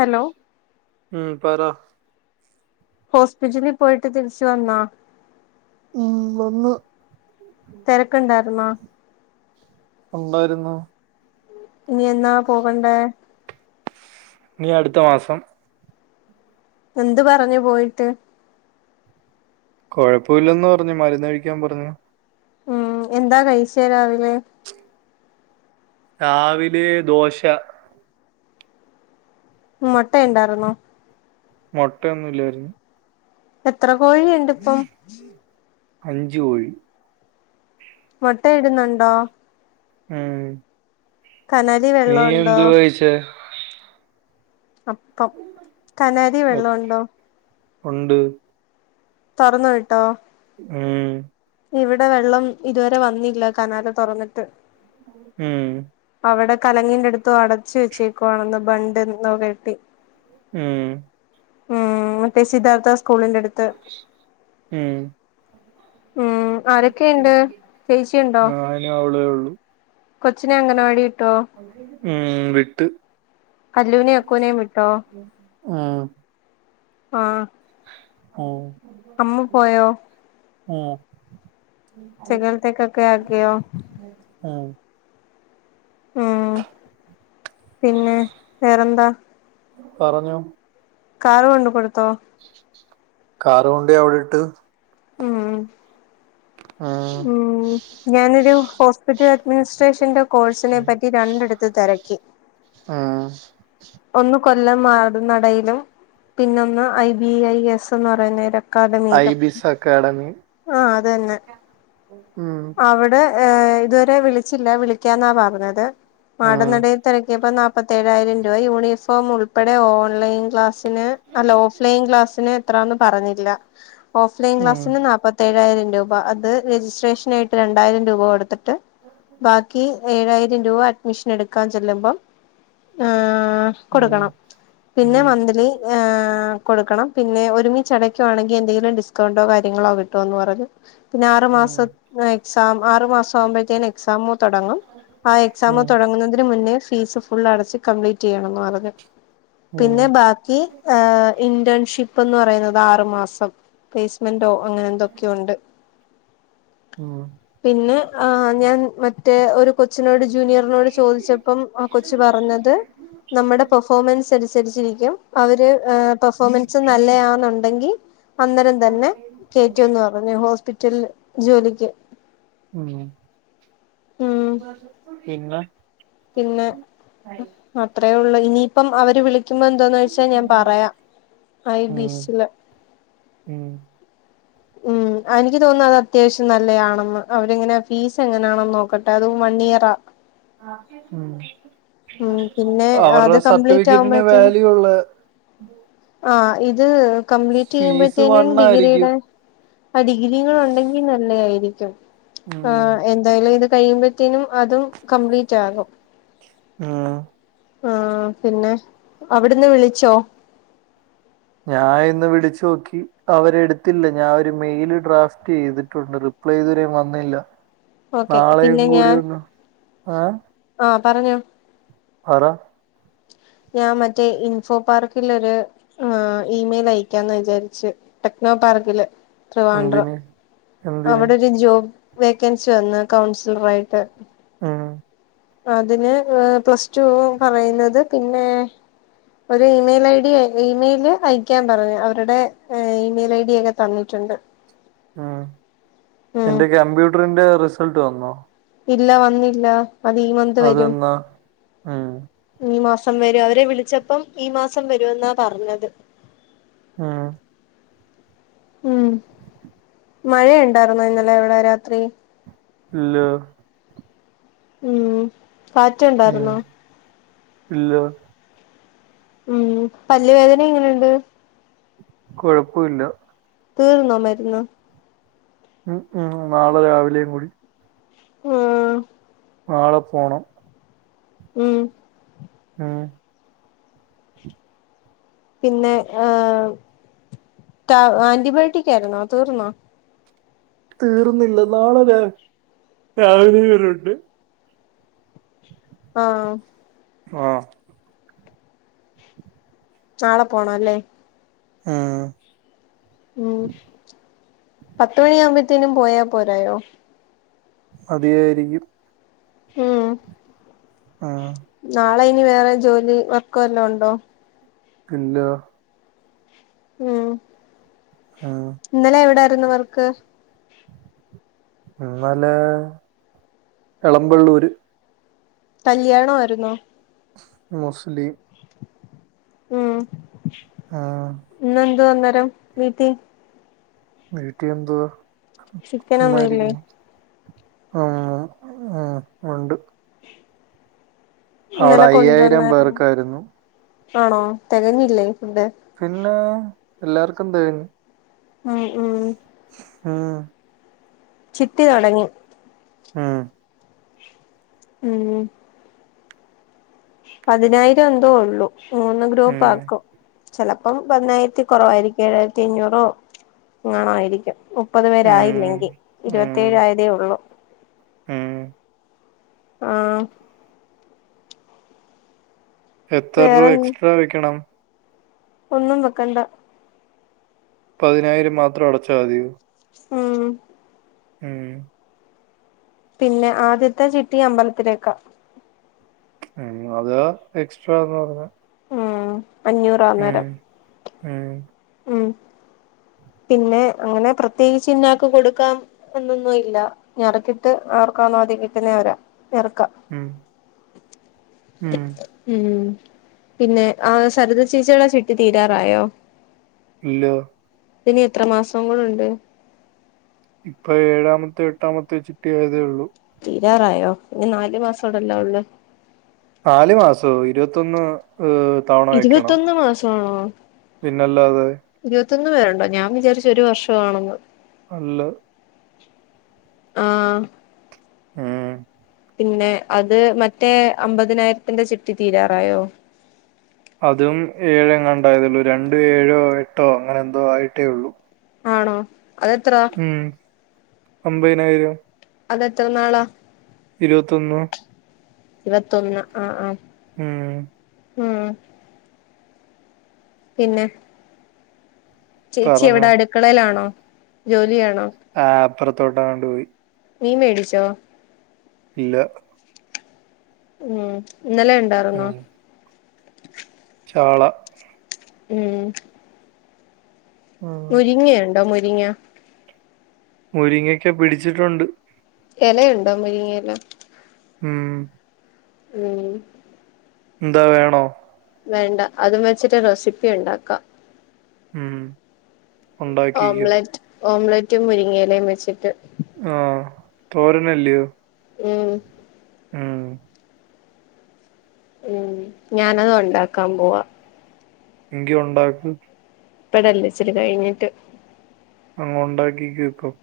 Hello ഉം പറാ ഹോസ്പിറ്റലിൽ പോയിട്ട് തിരിച്ച് വന്നോ? ഉം വന്ന്. തെരക്ക് ഇണ്ടായിര്ന്നോ? ഉണ്ടായിരുന്നു. ഇനി എന്നാ പോകണ്ടേ? ഇനി അടുത്ത മാസം. എന്ത് പറഞ്ഞു പോയിട്ട്? കുഴപ്പവില്ലന്ന് പറഞ്ഞു. മരുന്ന് കഴിക്കാൻ പറഞ്ഞു. ഉം എന്താ കഴിച്ചേ രാവിലെ? രാവിലെ ദോശ. ഉ മുട്ട ഉണ്ടായിരുന്നോ മുട്ട യെന്നും ഇല്ലായിരുന്നു എത്ര കോഴി യുണ്ട്പ്പം അഞ്ച് കോഴി മുട്ടയിടുന്നുണ്ടോ ഉം കനലി നീ വെള്ളമുണ്ടോ എന്തുവാകയിച്ചേ അപ്പം കനാലി വെള്ള ണ്ടോ ഉണ്ട് തുറന്ന് വിട്ടോ ഉം ഇവിടെ വെള്ളം ഇതുവരെ വന്നില്ല കനാല തുറന്നിട്ട് ഉം. അവിടെ കലങ്ങിന്റെ അടുത്ത് അടച്ചു വെച്ചേക്കുവാണന്ന് ബണ്ട് എന്തേകെട്ടി. മ് മ് മറ്റേ സിദ്ധാത്ഥ സ്കൂളിന്റെ അടുത് മ്മ്. ഉം ആരൊക്കെയുണ്ട് ചേച്ചിയുണ്ടോ ആ അയിന് അവളേ ഉള്ളു. കൊച്ചിനെ അംഗൻവാടി ട്ടോ ഉം വിട്ട് കല്ലുനെ അക്കൂനെ വിട്ടോ? മ്. ആഹ്. ഓ, അമ്മ പോയോ? മ് ചെകലത്തേക്കൊക്കെ ആക്കിയോ ആഹ്. മ് പിന്നെ വേറെന്താ പറഞ്ഞേ കാറ് കൊണ്ട കൊടുത്തോ? കാറുകെണ്ട അവിടെ ഇട്ട് മ്മ് ഉം ഞാനൊരു ഹോസ്പിറ്റൽ അഡ്മിനിസ്ട്രേഷന്റെ കോഴ്സിനെ പറ്റി രണ്ടിടുത്ത് തിരക്കി. ഉം ഒന്ന് കൊല്ലം മാട നടയിലും പിന്നൊന്ന് ഐ ബി ഐ എസ് എന്ന് പറയുന്നലൊ ഐ അക്കാദമിയിലും ബിസ് അക്കാഡമി ആ അത്ന്നെ ഉം അവിടെ ഏ ഇതുവരെ വിളിച്ചില്ല വിളിക്കാന്നാ പറഞ്ഞത് ഉം മാടൻ നടയിൽ തിരക്കിയപ്പം മുപ്പത്തേഴായിരം ഇവ യൂണിഫോം ഉൾപ്പെടെ ഓൺലൈൻ ക്ലാസിന് അല്ല ഓഫ് ലൈൻ ക്ലാസിന് എത്രന്ന് പറഞ്ഞില്ല ഓഫ് ലൈൻ ഉം ക്ലാസിന് നാൽപ്പത്തേഴായിരം രൂപ അത് രജിസ്ട്രേഷൻ ആയിട്ട് രണ്ടായിരം രൂപ കൊടുത്തിട്ട് ട്ട് ബാക്കി ഏഴായിരം രൂപ അഡ്മിഷൻ എടു കാഞ്ചലമ്പം ആ ആ പിന്നെ കൊടുക്കണം പിന്നെ ഉം മന്ത്‌ലി കൊടുക്കണം പിന്നെ ഒരുമിച്ച്ടക്കുവാണെങ്കിൽ എന്തെങ്കിലും ഡിസ്കൗണ്ടോ കാര്യങ്ങളോ കിട്ടോ എന്ന് പറഞ്ഞു പിന്നെ ആറു മാസം എക്സാം ആറു മാസം ആവുമ്പോഴത്തേനും എക്സാമ തുടങ്ങും ആ എക്സാം തുടങ്ങുന്നതിന് മുന്നേ ഫീസ് ഫുള്ള് അടച്ച് കംപ്ലീറ്റ് ചെയ്യണം മറ ഉം പിന്നെ ബാക്കി ഇന്റൻ ഷിപ്പ്ന്ന് പറയുന്നത് ആറു മാസം പ്ലേസ്മെന്റോ അങ്ങനെ എന്തൊക്കെയുണ്ട് പിന്നെ ആ ഞാൻ മറ്റേ ഒരു കൊച്ചിനോട് ജൂനിയറിനോട് ചോദിച്ചപ്പം ആ കൊച്ചു പറഞ്ഞത് ത് നമ്മുടെ പെർഫോമൻസ് അനുസരിച്ചിരിക്കും അവര് പെർഫോമൻസ് നല്ലയാന്നുണ്ടെങ്കിൽ അന്നേരം തന്നെ കേയറ്റുന്ന് പറഞ്ഞു ഹോസ്പിറ്റ ചെല്ല് ജോലിക്ക് ഉം വന്നു ഉം കുളി പിന്നെ പിന്നെ അത്രേ ഒള്ള് ഇനിയിപ്പം അവര് വിളിക്ക ളിക്കുമ്പോ എന്തോന്ന് വെച്ചാ ഞാൻ പറയാം ഐ വിസില് ഉം ഉം എനിക്ക് തോന്നുന്ന അത് അത്യാവശ്യം നല്ലതാണെന്ന് അവരെങ്ങനെയാ ഫീസ് എങ്ങനെയാണെന്ന് നോക്കട്ടെ അത് വൺ ഇയറാ ഉം പിന്നെ അത് അവരുടെ കംപ്ലീറ്റ് സർട്ടിഫിക്കറ്റിന് വാല്യൂള്ള ഉം ആ ഇത് കംപ്ലീറ്റ് ഫീസ് ചെയ്യുമ്പോഴത്തേന് ഡിഗ്രിയുടെ വണ്ണായിരിക്കും ആ ഡിഗ്രികൾ ഉണ്ടെങ്കിൽ നല്ലതായിരുന്നു [unintelligible] ആ ഉം എന്തായാലും ഇത് കഴിയുമ്പത്തനും അതും കംപ്ലീറ്റ് ആകും ആ ആ പിന്നെ അവിടുന്ന് വിളിച്ചോ ഞാൻ ഇന്ന് വിളിച്ചു നോക്കി അവരെ എടുത്തില്ല ഞാൻ ഒരു മെയില് ഡ്രാഫ്റ്റ് ചെയ്തിട്ടുണ്ട് റിപ്ലൈ ഇതുവരെ വന്നില്ല ഓക്കെ നാളെയും പിന്നെ കൂടി ഞാൻ ഒന്ന് എ ആഹ് പറഞ്ഞോ പറ ഞാൻ മറ്റേ ഇൻഫോ പാർക്കിൽ ഒരു ഇമെയിൽ അയക്കാന്ന് വിചാരിച്ചു ടെക്നോ പാർക്കില് ത്രിവാഡ്രം എന്തിന് എന്തിന് അവിടെ ഒരു ജോബ് വേക്കൻസി വന്ന് കൗൺസിലറായിട്ട് ഉം അതിന് പ്ലസ് ടു പറയുന്നത് പിന്നെ ഒരു ഇമെയിൽ ഐഡി ഇമെയില് അയക്കാൻ പറഞ്ഞു അവരുടെ ഇമെയിൽ ഐഡിയൊക്കെ തന്നിട്ടുണ്ട് ആ ഉം എന്റെ കമ്പ്യൂട്ടറിന്റെ റിസൾട്ട് വന്നോ ഇല്ല വന്നില്ല അത് ഈ മന്ത് വരും അതെന്നാ ഉം ഈ മാസ മാസം വരും അവരെ വിളിച്ചപ്പം ഈ മാസം വരൂവെന്നാ പറഞ്ഞത് ഉം ഉം മഴയുണ്ടാർന്നോ ഇന്നലെ അവിടെ രാത്രി ഇല്ല ഉം ഉം കാറ്റുണ്ടായിരുന്നോ ഇല്ല ഉം പല്ല് വേദന എങ്ങനെണ്ട് കൊഴപ്പമില്ല തീർന്നോ മരുന്ന് ഉം ഉം നാളെ രാവിലെയും കൂടി ആ നാളെ പോണം ഉം മ്മ് പിന്നെ ഏ ആന്റിബയോട്ടിക് ആയിരുന്നോ തീർന്നോ തീർന്നില്ല നാളെ രാ രാവിലെ വരെ ഉണ്ട് ആ ആ നാളെ പോണല്ലേ ആ ഉം പത്തുമണിയാവുമ്പോത്തേനും പോയാ പോരായോ മതിയായിരിക്കും ഉം ആഹ് നാളെ ഇനി വേറെ ജോലി വർക്കുവല്ലോ ഉണ്ടോ ഇല്ല ഉം ഉം ഇന്നലെ എവിടെ രുന്നു വർക്ക് ഇന്നലെ എളമ്പള്ളൂര് കല്യാണവായിരുന്നോ മുസ്ലീം ഉം ഉം ഇന്നെന്തുവാ ഇന്ന് [unintelligible] വീത്തി വീട്ടി എന്തുവ ചിക്കനൊന്നു ഇല്ലേ ആഹ് ആഹ് ഒണ്ട് അവിടെ ഇന്നലെ അയ്യായിരം കൊണ്ടുവന്നായിരുന്നു പേർക്കാരുന്നു ആണോ തെകഞ്ഞില്ലേ പിന്നേ എല്ലാർക്കും തെകഞ്ഞ് ഉം ഉം ഉം ചിട്ടി തൊടങ്ങി മ് ഉം പതിനായിരം എന്തോ ഒള്ളു മൂന്ന് ഗ്രൂപ്പ് ഉം ആക്കും ചെലപ്പം പതിനായിരത്തി കുറവായിരിക്കും ഏഴായിരത്തി അഞ്ഞൂറോ എങ്ങാണായിരിക്കും ഹും മുപ്പത് ഉം പേരായില്ലെങ്കി ഉം ഇരുപത്തേഴായതേ ഒള്ളൂ ഉം. ആ എത്തറരൂഅ വേറെ എക്സ്ട്രാ വെക്കണം ഒന്നും വെക്കണ്ട പതിനായിരം മാത്രം അടച്ചാ മതിയോ ഉം മ് പിന്നെ ആദ്യത്തെ ചിട്ടി അമ്പലത്തിലേക്കാ ഉം അതാ എക്സ്ട്രാന്ന് പറഞ്ഞ ഉം അഞ്ഞൂറാ അന്നേരം മ് ഉം പിന്നെ അങ്ങനെ പ്രത്യേകിച്ച് ഇന്നാക്ക് കൊടുക്കാം എന്നൊന്നും ഇല്ല ഞറക്കിട്ട് ആർക്കാന്നോ ആദ്യം കിട്ടുന്നേ അവരാ ഞെറുക്കാ മ്മ് മ് പിന്നെ ആ സരിത ചേച്ചിടെ ചിട്ടി തീരാറായോ ഇല്ലാ ഇനി എത്രമാസം കൂടെ ഒണ്ട് ഇപ്പ ഏഴാമത്തെ എട്ടാമത്തേ ചിട്ടി ആയതേ ഒള്ളൂ തീരാറായോ ഇനി നാലു മാസോടല്ല ഒള്ള് നാല് മാസോ ഇരുവത്തൊന്ന് ഇഹ് തവണ വെക്കണം ആ പിന്നല്ലാതെ [unintelligible] പേരുണ്ടോ ഞാൻ വിചാരിച്ചു ഒരു വർഷമാണെന്ന് അല്ല ആ മ് പിന്നെ അത് മറ്റേ അമ്പതിനായിരത്തിന്റെ ചിട്ടി തീരാറായോ? അതും എയങ്ങാണ്ടോയതേയുള്ളു, രണ്ട് ഏഴോ, എട്ടോ അങ്ങനെ എന്തോ ആയിട്ടേ ഉള്ളു. ആണോ അതെത്രാ അമ്പതിനായിരം അതെത്ര നാളാ ഇരുപത്തൊന്ന് ഇരുപത്തൊന്ന് ആ ആ മ് മ് പിന്നെ ചേച്ചി പറഞ്ഞോ എവിടെ അടുക്കളയിലാണോ? ജോലിയാണ് ആ അപ്പറത്തോട്ടെങ്ങാണ്ട് പോയി മീൻ മേടിച്ചോ? ഇല്ല മ് ഇന്നലെ ഇണ്ടാറുന്നോ? കാള ഉം ഉം. മുരിങ്ങയുണ്ടോ മു രിങ്ങ മുരിങ്ങയ്ക്ക പിടിച്ചിട്ടുണ്ട്. എലയുണ്ടോ മുരിങ്ങേല മ് മ് എന്താ വേണോ? വേണ്ട അതും വെച്ചിട്ട് റെസിപ്പി ഉണ്ടാക്കാം. ഉം ഉണ്ടാക്കിക്കോ. ഓംലറ്റ് ഓംലറ്റും മുരിങ്ങയെലയും വെച്ചിട്ട് ആ തോരനല്ലയോ? ഉം ഉം ഉം ഞാനത് ഒണ്ടാക്കാൻ പോവാ. എങ്കി ഒണ്ടാക്ക്. ഇപ്പഴല്ല ഇച്ചരി കഴിഞ്ഞിട്ട്. ഒണ്ടാക്കിക്കോ ഇപ്പം.